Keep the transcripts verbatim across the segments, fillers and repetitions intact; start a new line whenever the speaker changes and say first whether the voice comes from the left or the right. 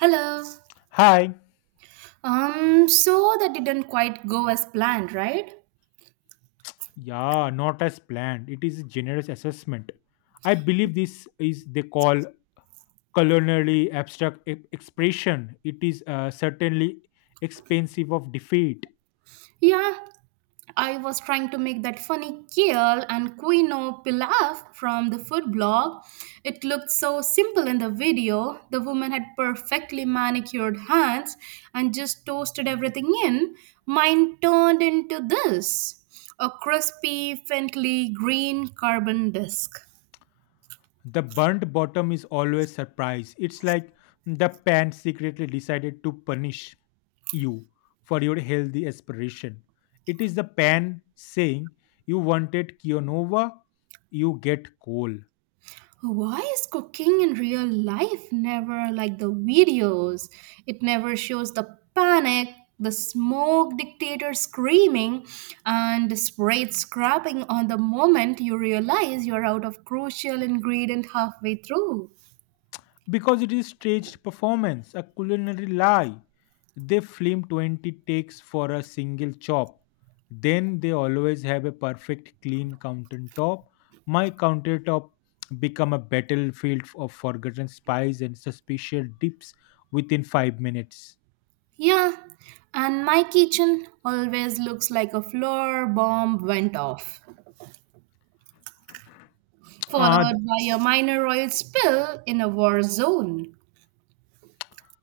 right: Hello.
left: Hi.
right: Um, so that didn't quite go as planned, right?
left: Yeah, not as planned. It is a generous assessment. I believe this is they call culinary abstract e- expression. It is uh, certainly expensive of defeat.
right: Yeah, I was trying to make that funny kale and quinoa pilaf from the food blog. It looked so simple in the video. The woman had perfectly manicured hands and just toasted everything in. Mine turned into this a crispy, faintly green carbon disc.
left: The burnt bottom is always surprise. It's like the pan secretly decided to punish you for your healthy aspiration. It is the pan saying you wanted quinoa, you get coal.
right: Why is cooking in real life never like the videos? It never shows the panic, the smoke dictator screaming, and the spray scrapping on the moment you realize you're out of crucial ingredient halfway through.
left: Because it is staged performance, a culinary lie. They film twenty takes for a single chop. Then they always have a perfect clean countertop. My countertop become a battlefield of forgotten spies and suspicious dips within five minutes.
right: Yeah, and my kitchen always looks like a floor bomb went off,
left: Ah,
right: followed by a minor oil spill in a war zone.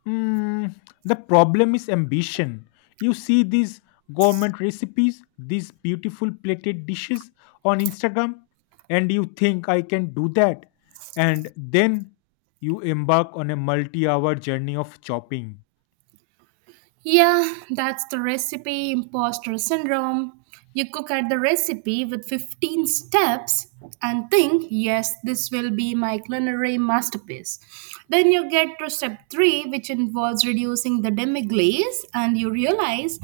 left: Mm, the problem is ambition. You see these government recipes, these beautiful plated dishes on Instagram, and you think I can do that. And then you embark on a multi hour journey of chopping.
right: Yeah, that's the recipe imposter syndrome. You cook at the recipe with fifteen steps and think, yes, this will be my culinary masterpiece. Then you get to step three, which involves reducing the demi glaze, and you realize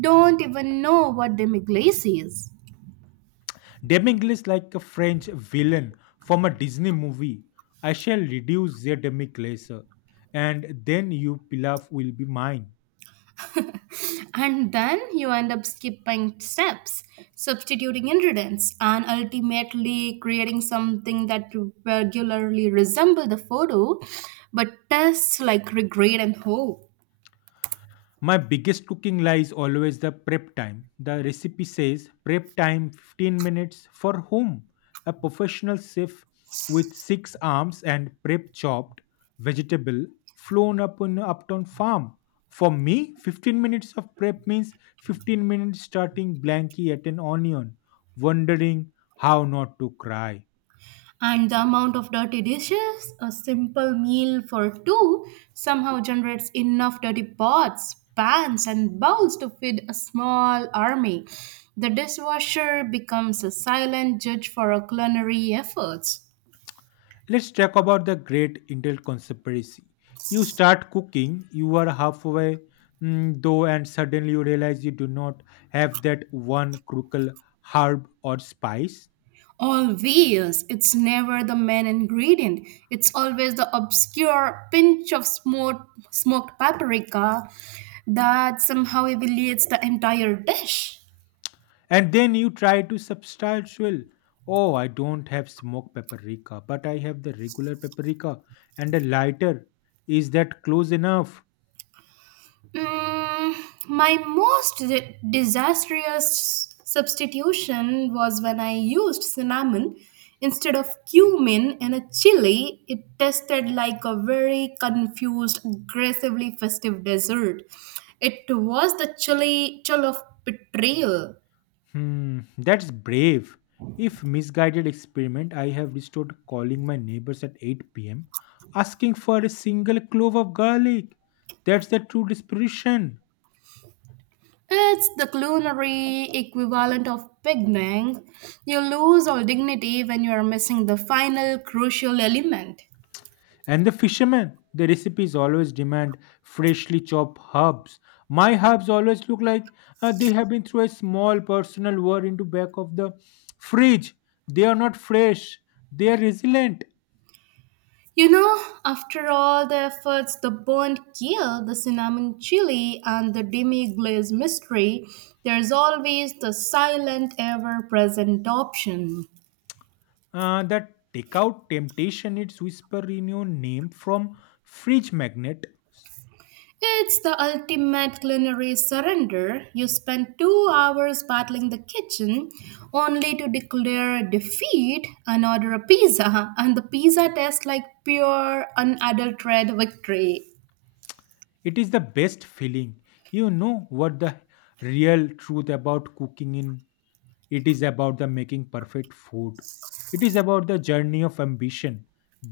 right: don't even know what demi glaze is.
left: Demigl is like a French villain from a Disney movie. I shall reduce their demiglace, and then you pilaf will be mine.
right: And then you end up skipping steps, substituting ingredients, and ultimately creating something that regularly resemble the photo, but tastes like regret and hope.
left: My biggest cooking lie is always the prep time. The recipe says prep time fifteen minutes for whom? A professional chef with six arms and prep chopped vegetable flown up on uptown farm. For me, fifteen minutes of prep means fifteen minutes starting blanky at an onion, wondering how not to cry.
right: And the amount of dirty dishes a simple meal for two somehow generates enough dirty pots, pans, and bowls to feed a small army. The dishwasher becomes a silent judge for our culinary efforts.
left: Let's talk about the great Intel conspiracy. You start cooking, you are halfway mm, though, and suddenly you realize you do not have that one crucial herb or spice.
right: Always. It's never the main ingredient. It's always the obscure pinch of smoked, smoked paprika that somehow elevates the entire dish.
left: And then you try to substantial. Oh, I don't have smoked paprika, but I have the regular paprika and a lighter. Is that close enough?
right: Mm, my most di- disastrous substitution was when I used cinnamon instead of cumin in a chili. It tasted like a very confused, aggressively festive dessert. It was the chili chill of betrayal.
left: Hmm, that's brave. If misguided experiment, I have restored calling my neighbors at eight p m, asking for a single clove of garlic. That's the true desperation.
right: It's the culinary equivalent of picnic. You lose all dignity when you are missing the final crucial element.
left: And the fishermen, the recipes always demand freshly chopped herbs. My herbs always look like uh, they have been through a small personal war into back of the fridge. They are not fresh. They are resilient.
right: You know, after all the efforts, the burnt kale, the cinnamon chili, and the demi glaze mystery, there's always the silent, ever present option.
left: Uh, that takeout temptation it's whisper in your name from fridge magnet.
right: It's the ultimate culinary surrender. You spend two hours battling the kitchen only to declare defeat and order a pizza, and the pizza tastes like pure, unadulterated victory.
left: It is the best feeling. You know what the real truth about cooking in, it is about the making perfect food, it is about the journey of ambition,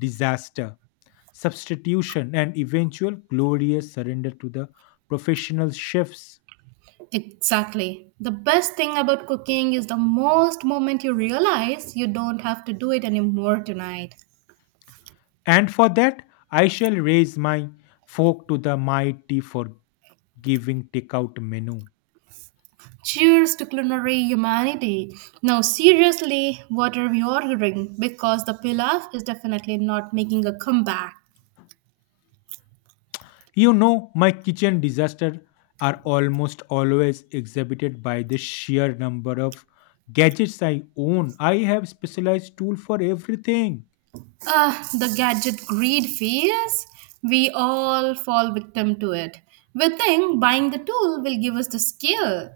left: disaster, substitution and eventual glorious surrender to the professional chefs.
right: Exactly. The best thing about cooking is the most moment you realize you don't have to do it anymore tonight.
left: And for that I shall raise my fork to the mighty for giving takeout menu.
right: Cheers to culinary humanity. Now, seriously, what are we ordering? Because the pilaf is definitely not making a comeback.
left: You know, my kitchen disasters are almost always exhibited by the sheer number of gadgets I own. I have specialized tool for everything.
right: Ah, the gadget greed phase. We all fall victim to it. We think buying the tool will give us the skill.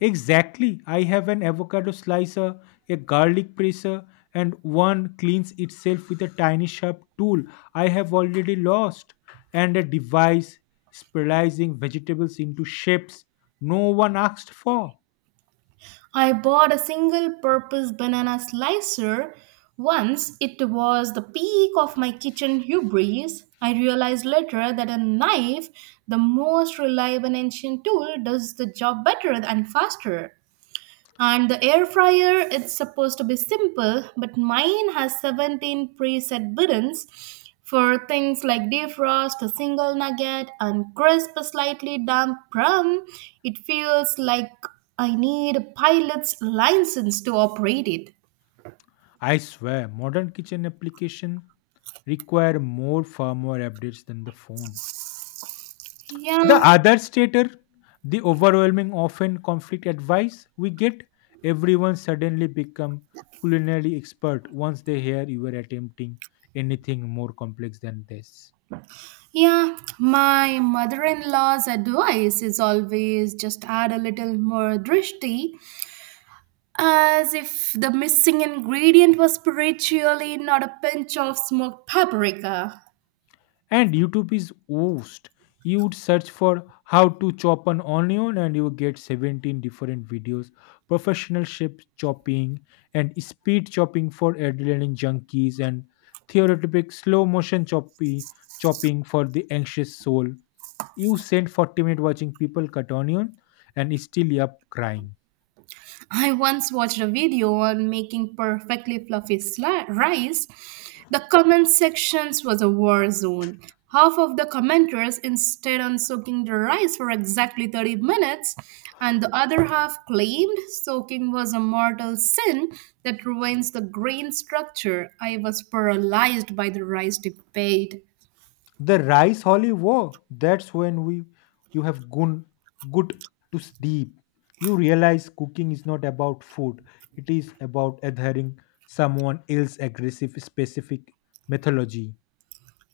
left: Exactly. I have an avocado slicer, a garlic presser, and one cleans itself with a tiny sharp tool I have already lost, and a device spiralizing vegetables into shapes no one asked for.
right: I bought a single purpose banana slicer once. It was the peak of my kitchen hubris. I realized later that a knife, the most reliable and ancient tool, does the job better and faster. And the air fryer, it's supposed to be simple, but mine has seventeen preset buttons for things like defrost, a single nugget, and crisp, slightly damp crumb. It feels like I need a pilot's license to operate it.
left: I swear, modern kitchen application require more firmware updates than the phone. The
right: Yeah,
left: other stater, the overwhelming often conflict advice we get, everyone suddenly become culinary expert once they hear you are attempting anything more complex than this.
right: yeah. My mother in law's advice is always just add a little more drishti as if the missing ingredient was spiritually not a pinch of smoked paprika.
left: And youtube is oost, you would search for how to chop an onion and you will get seventeen different videos, professional shape chopping and speed chopping for adrenaline junkies and theoretic slow motion choppy chopping for the anxious soul. You send forty minutes watching people cut onion and still you're crying.
right: I once watched a video on making perfectly fluffy sli- rice. The comment sections was a war zone. Half of the commenters insisted on soaking the rice for exactly thirty minutes, and the other half claimed soaking was a mortal sin that ruins the grain structure. I was paralyzed by the rice debate.
left: The rice holy war, that's when we, you have gone good to sleep, you realize cooking is not about food, it is about adhering someone else's aggressive specific mythology.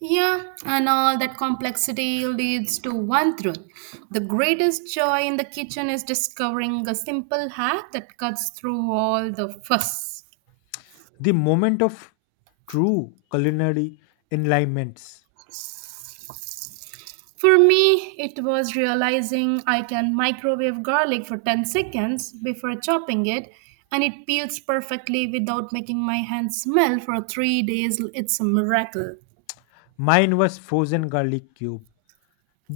right: Yeah, and all that complexity leads to one truth. The greatest joy in the kitchen is discovering a simple hack that cuts through all the fuss.
left: The moment of true culinary enlightenments.
right: For me, it was realizing I can microwave garlic for ten seconds before chopping it, and it peels perfectly without making my hands smell for three days. It's a miracle.
left: Mine was frozen garlic cube,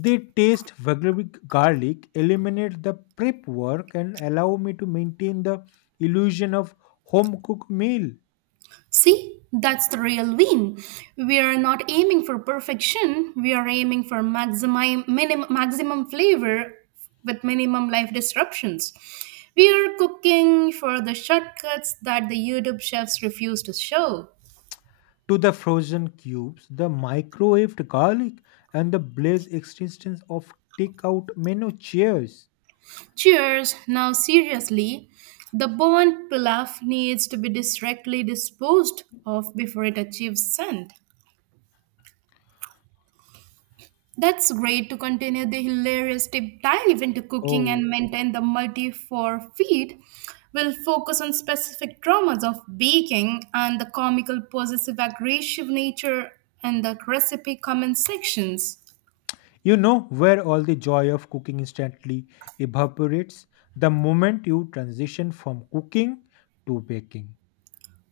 left: they taste garlic garlic eliminate the prep work and allow me to maintain the illusion of home cooked meal.
right: See, that's the real win. We are not aiming for perfection, we are aiming for maximum, minim, maximum flavor with minimum life disruptions. We are cooking for the shortcuts that the YouTube chefs refuse to show.
left: To the frozen cubes, the microwaved garlic, and the blaze existence of takeout menu, cheers.
right: Cheers! Now, seriously, the Bowen pilaf needs to be directly disposed of before it achieves scent. That's great to continue the hilarious deep dive into cooking
left: Oh,
right: and
left: okay.
right: maintain the multi for feed. We'll focus on specific dramas of baking and the comical possessive aggressive nature in the recipe comment sections.
left: You know where all the joy of cooking instantly evaporates the moment you transition from cooking to baking.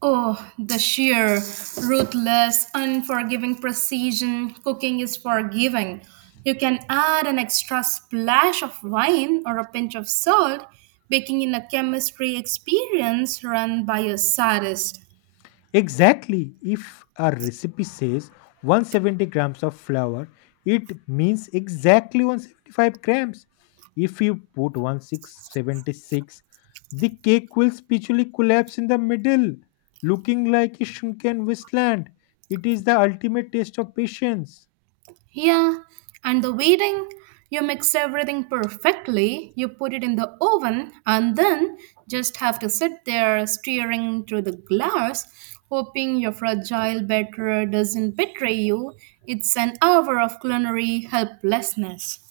right: Oh, the sheer, ruthless, unforgiving precision cooking is forgiving. You can add an extra splash of wine or a pinch of salt, baking in a chemistry experience run by a sadist.
left: Exactly. If a recipe says one hundred seventy grams of flour, it means exactly one hundred seventy-five grams. If you put sixteen seventy-six, the cake will spiritually collapse in the middle, looking like a shrunken wasteland. It is the ultimate test of patience.
right: Yeah, and the weeding, you mix everything perfectly, you put it in the oven, and then just have to sit there staring through the glass, hoping your fragile batter doesn't betray you. It's an hour of culinary helplessness.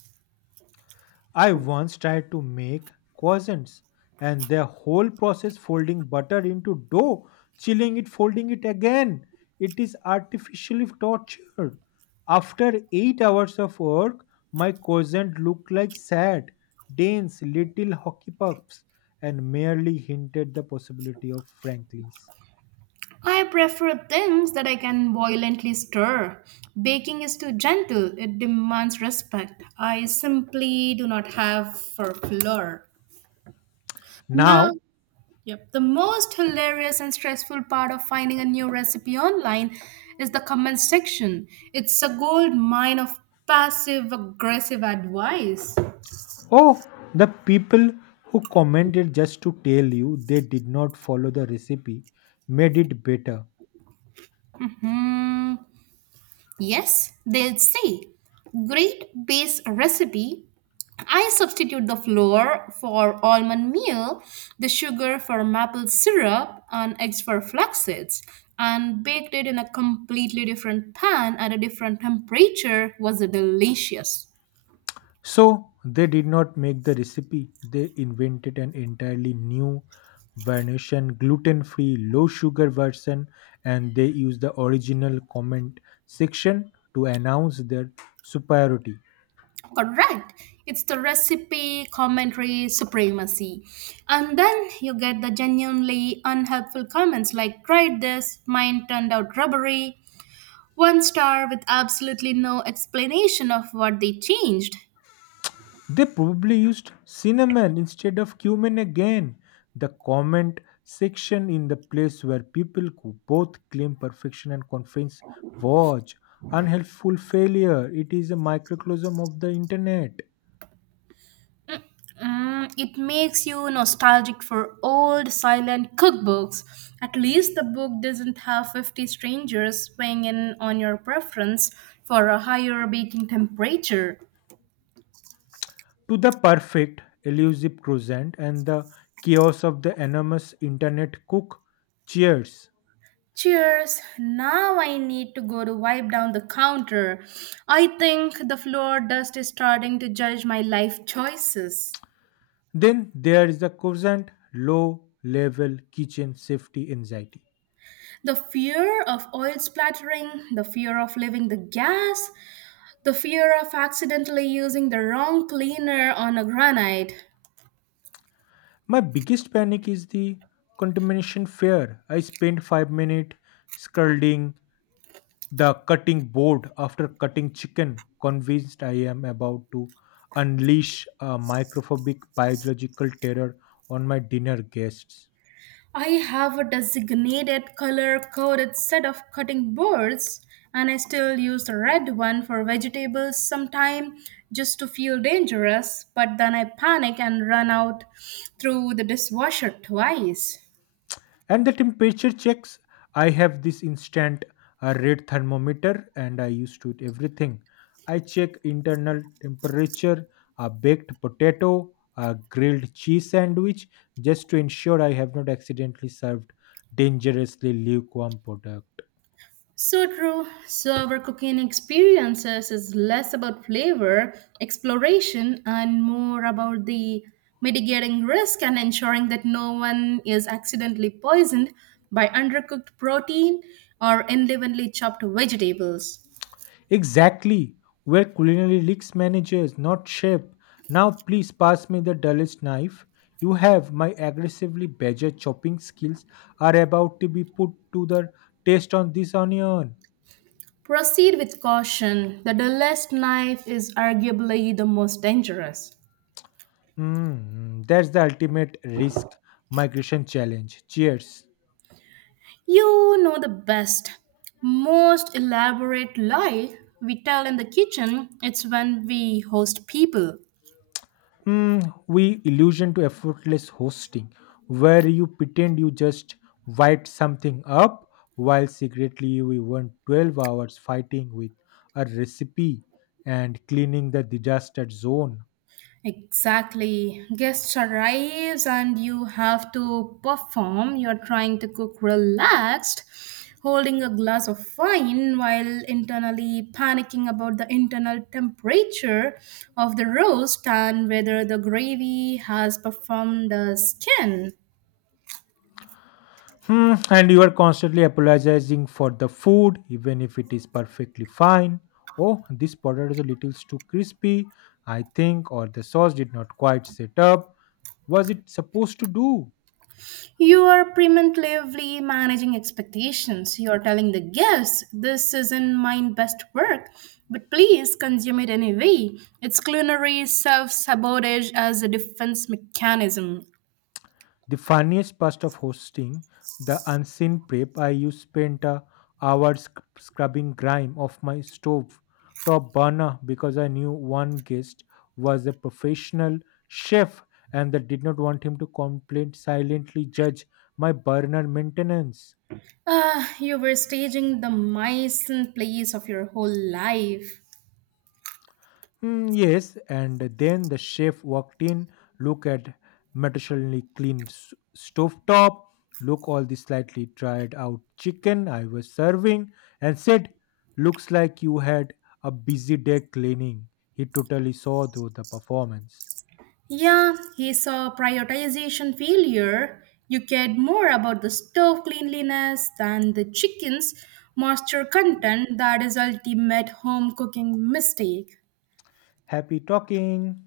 left: I once tried to make croissants and the whole process folding butter into dough, chilling it, folding it again. It is artificially torture. After eight hours of work, my croissant looked like sad, dense little hockey pucks and merely hinted the possibility of Franklin's.
right: I prefer things that I can violently stir. Baking is too gentle, it demands respect. I simply do not have for flour. Now
left: Now,
right: Yep. The most hilarious and stressful part of finding a new recipe online is the comment section. It's a gold mine of passive aggressive advice.
left: oh, the people who commented just to tell you they did not follow the recipe made it better.
right: Hmm. Yes, they'll say, great base recipe. I substitute the flour for almond meal, the sugar for maple syrup, and eggs for flax seeds, and baked it in a completely different pan at a different temperature. Was it delicious?
left: So they did not make the recipe, they invented an entirely new version, gluten free, low sugar version, and they used the original comment section to announce their superiority.
right: Correct, it's the recipe commentary supremacy. And then you get the genuinely unhelpful comments like tried this mine turned out rubbery, one star with absolutely no explanation of what they changed.
left: They probably used cinnamon instead of cumin again. The comment section in the place where people who both claim perfection and confidence watch unhelpful failure. It is a microcosm of the internet.
right: Mm, it makes you nostalgic for old silent cookbooks. At least the book doesn't have fifty strangers weighing in on your preference for a higher baking temperature.
left: To the perfect elusive croissant and the chaos of the enormous internet cook. Cheers.
right: Cheers! Now I need to go to wipe down the counter. I think the floor dust is starting to judge my life choices.
left: Then there is the croissant low level kitchen safety anxiety.
right: The fear of oil splattering, the fear of leaving the gas, the fear of accidentally using the wrong cleaner on a granite.
left: My biggest panic is the contamination fear. I spent five minutes scalding the cutting board after cutting chicken, convinced I am about to unleash a microphobic biological terror on my dinner guests.
right: I have a designated color coded set of cutting boards and I still use the red one for vegetables sometimes, just to feel dangerous, but then I panic and run out through the dishwasher twice.
left: And the temperature checks, I have this instant uh, red thermometer and I used to it everything. I check internal temperature a baked potato, a grilled cheese sandwich, just to ensure I have not accidentally served dangerously lukewarm product.
right: So true. So our cooking experiences is less about flavor exploration and more about the mitigating risk and ensuring that no one is accidentally poisoned by undercooked protein or unevenly chopped vegetables.
left: Exactly. We're culinary leaks managers, not chef. Now please pass me the dullest knife. You have my aggressively badger chopping skills are about to be put to the test on this onion.
right: Proceed with caution. The dullest knife is arguably the most dangerous.
left: Mm, that's the ultimate risk migration challenge. Cheers.
right: You know the best, most elaborate lie we tell in the kitchen. It's when we host people.
left: Mm, we illusion to effortless hosting, where you pretend you just wiped something up while secretly we went twelve hours fighting with a recipe and cleaning the disaster zone.
right: Exactly. Guests arrives and you have to perform. You're trying to cook relaxed, holding a glass of wine while internally panicking about the internal temperature of the roast and whether the gravy has performed the skin.
left: Hmm, and you are constantly apologizing for the food, even if it is perfectly fine. Oh, this potato is a little too crispy, I think, or the sauce did not quite set up. Was it supposed to do?
right: You are preemptively managing expectations. You are telling the guests, this isn't my best work, but please consume it anyway. It's culinary self sabotage as a defense mechanism.
left: The funniest part of hosting, the unseen prep, I used spent a hour sc- scrubbing grime off my stove top burner because I knew one guest was a professional chef and that did not want him to complain silently judge my burner maintenance.
right: Ah, you were staging the mice in place of your whole life.
left: Mm, yes, and then the chef walked in. Look at meticulously clean s- stovetop. Look all the slightly dried out chicken I was serving, and said, "Looks like you had a busy day cleaning." He totally saw through the performance.
right: Yeah, he saw prioritization failure. You cared more about the stove cleanliness than the chicken's moisture content that is ultimate home cooking mistake.
left: Happy talking.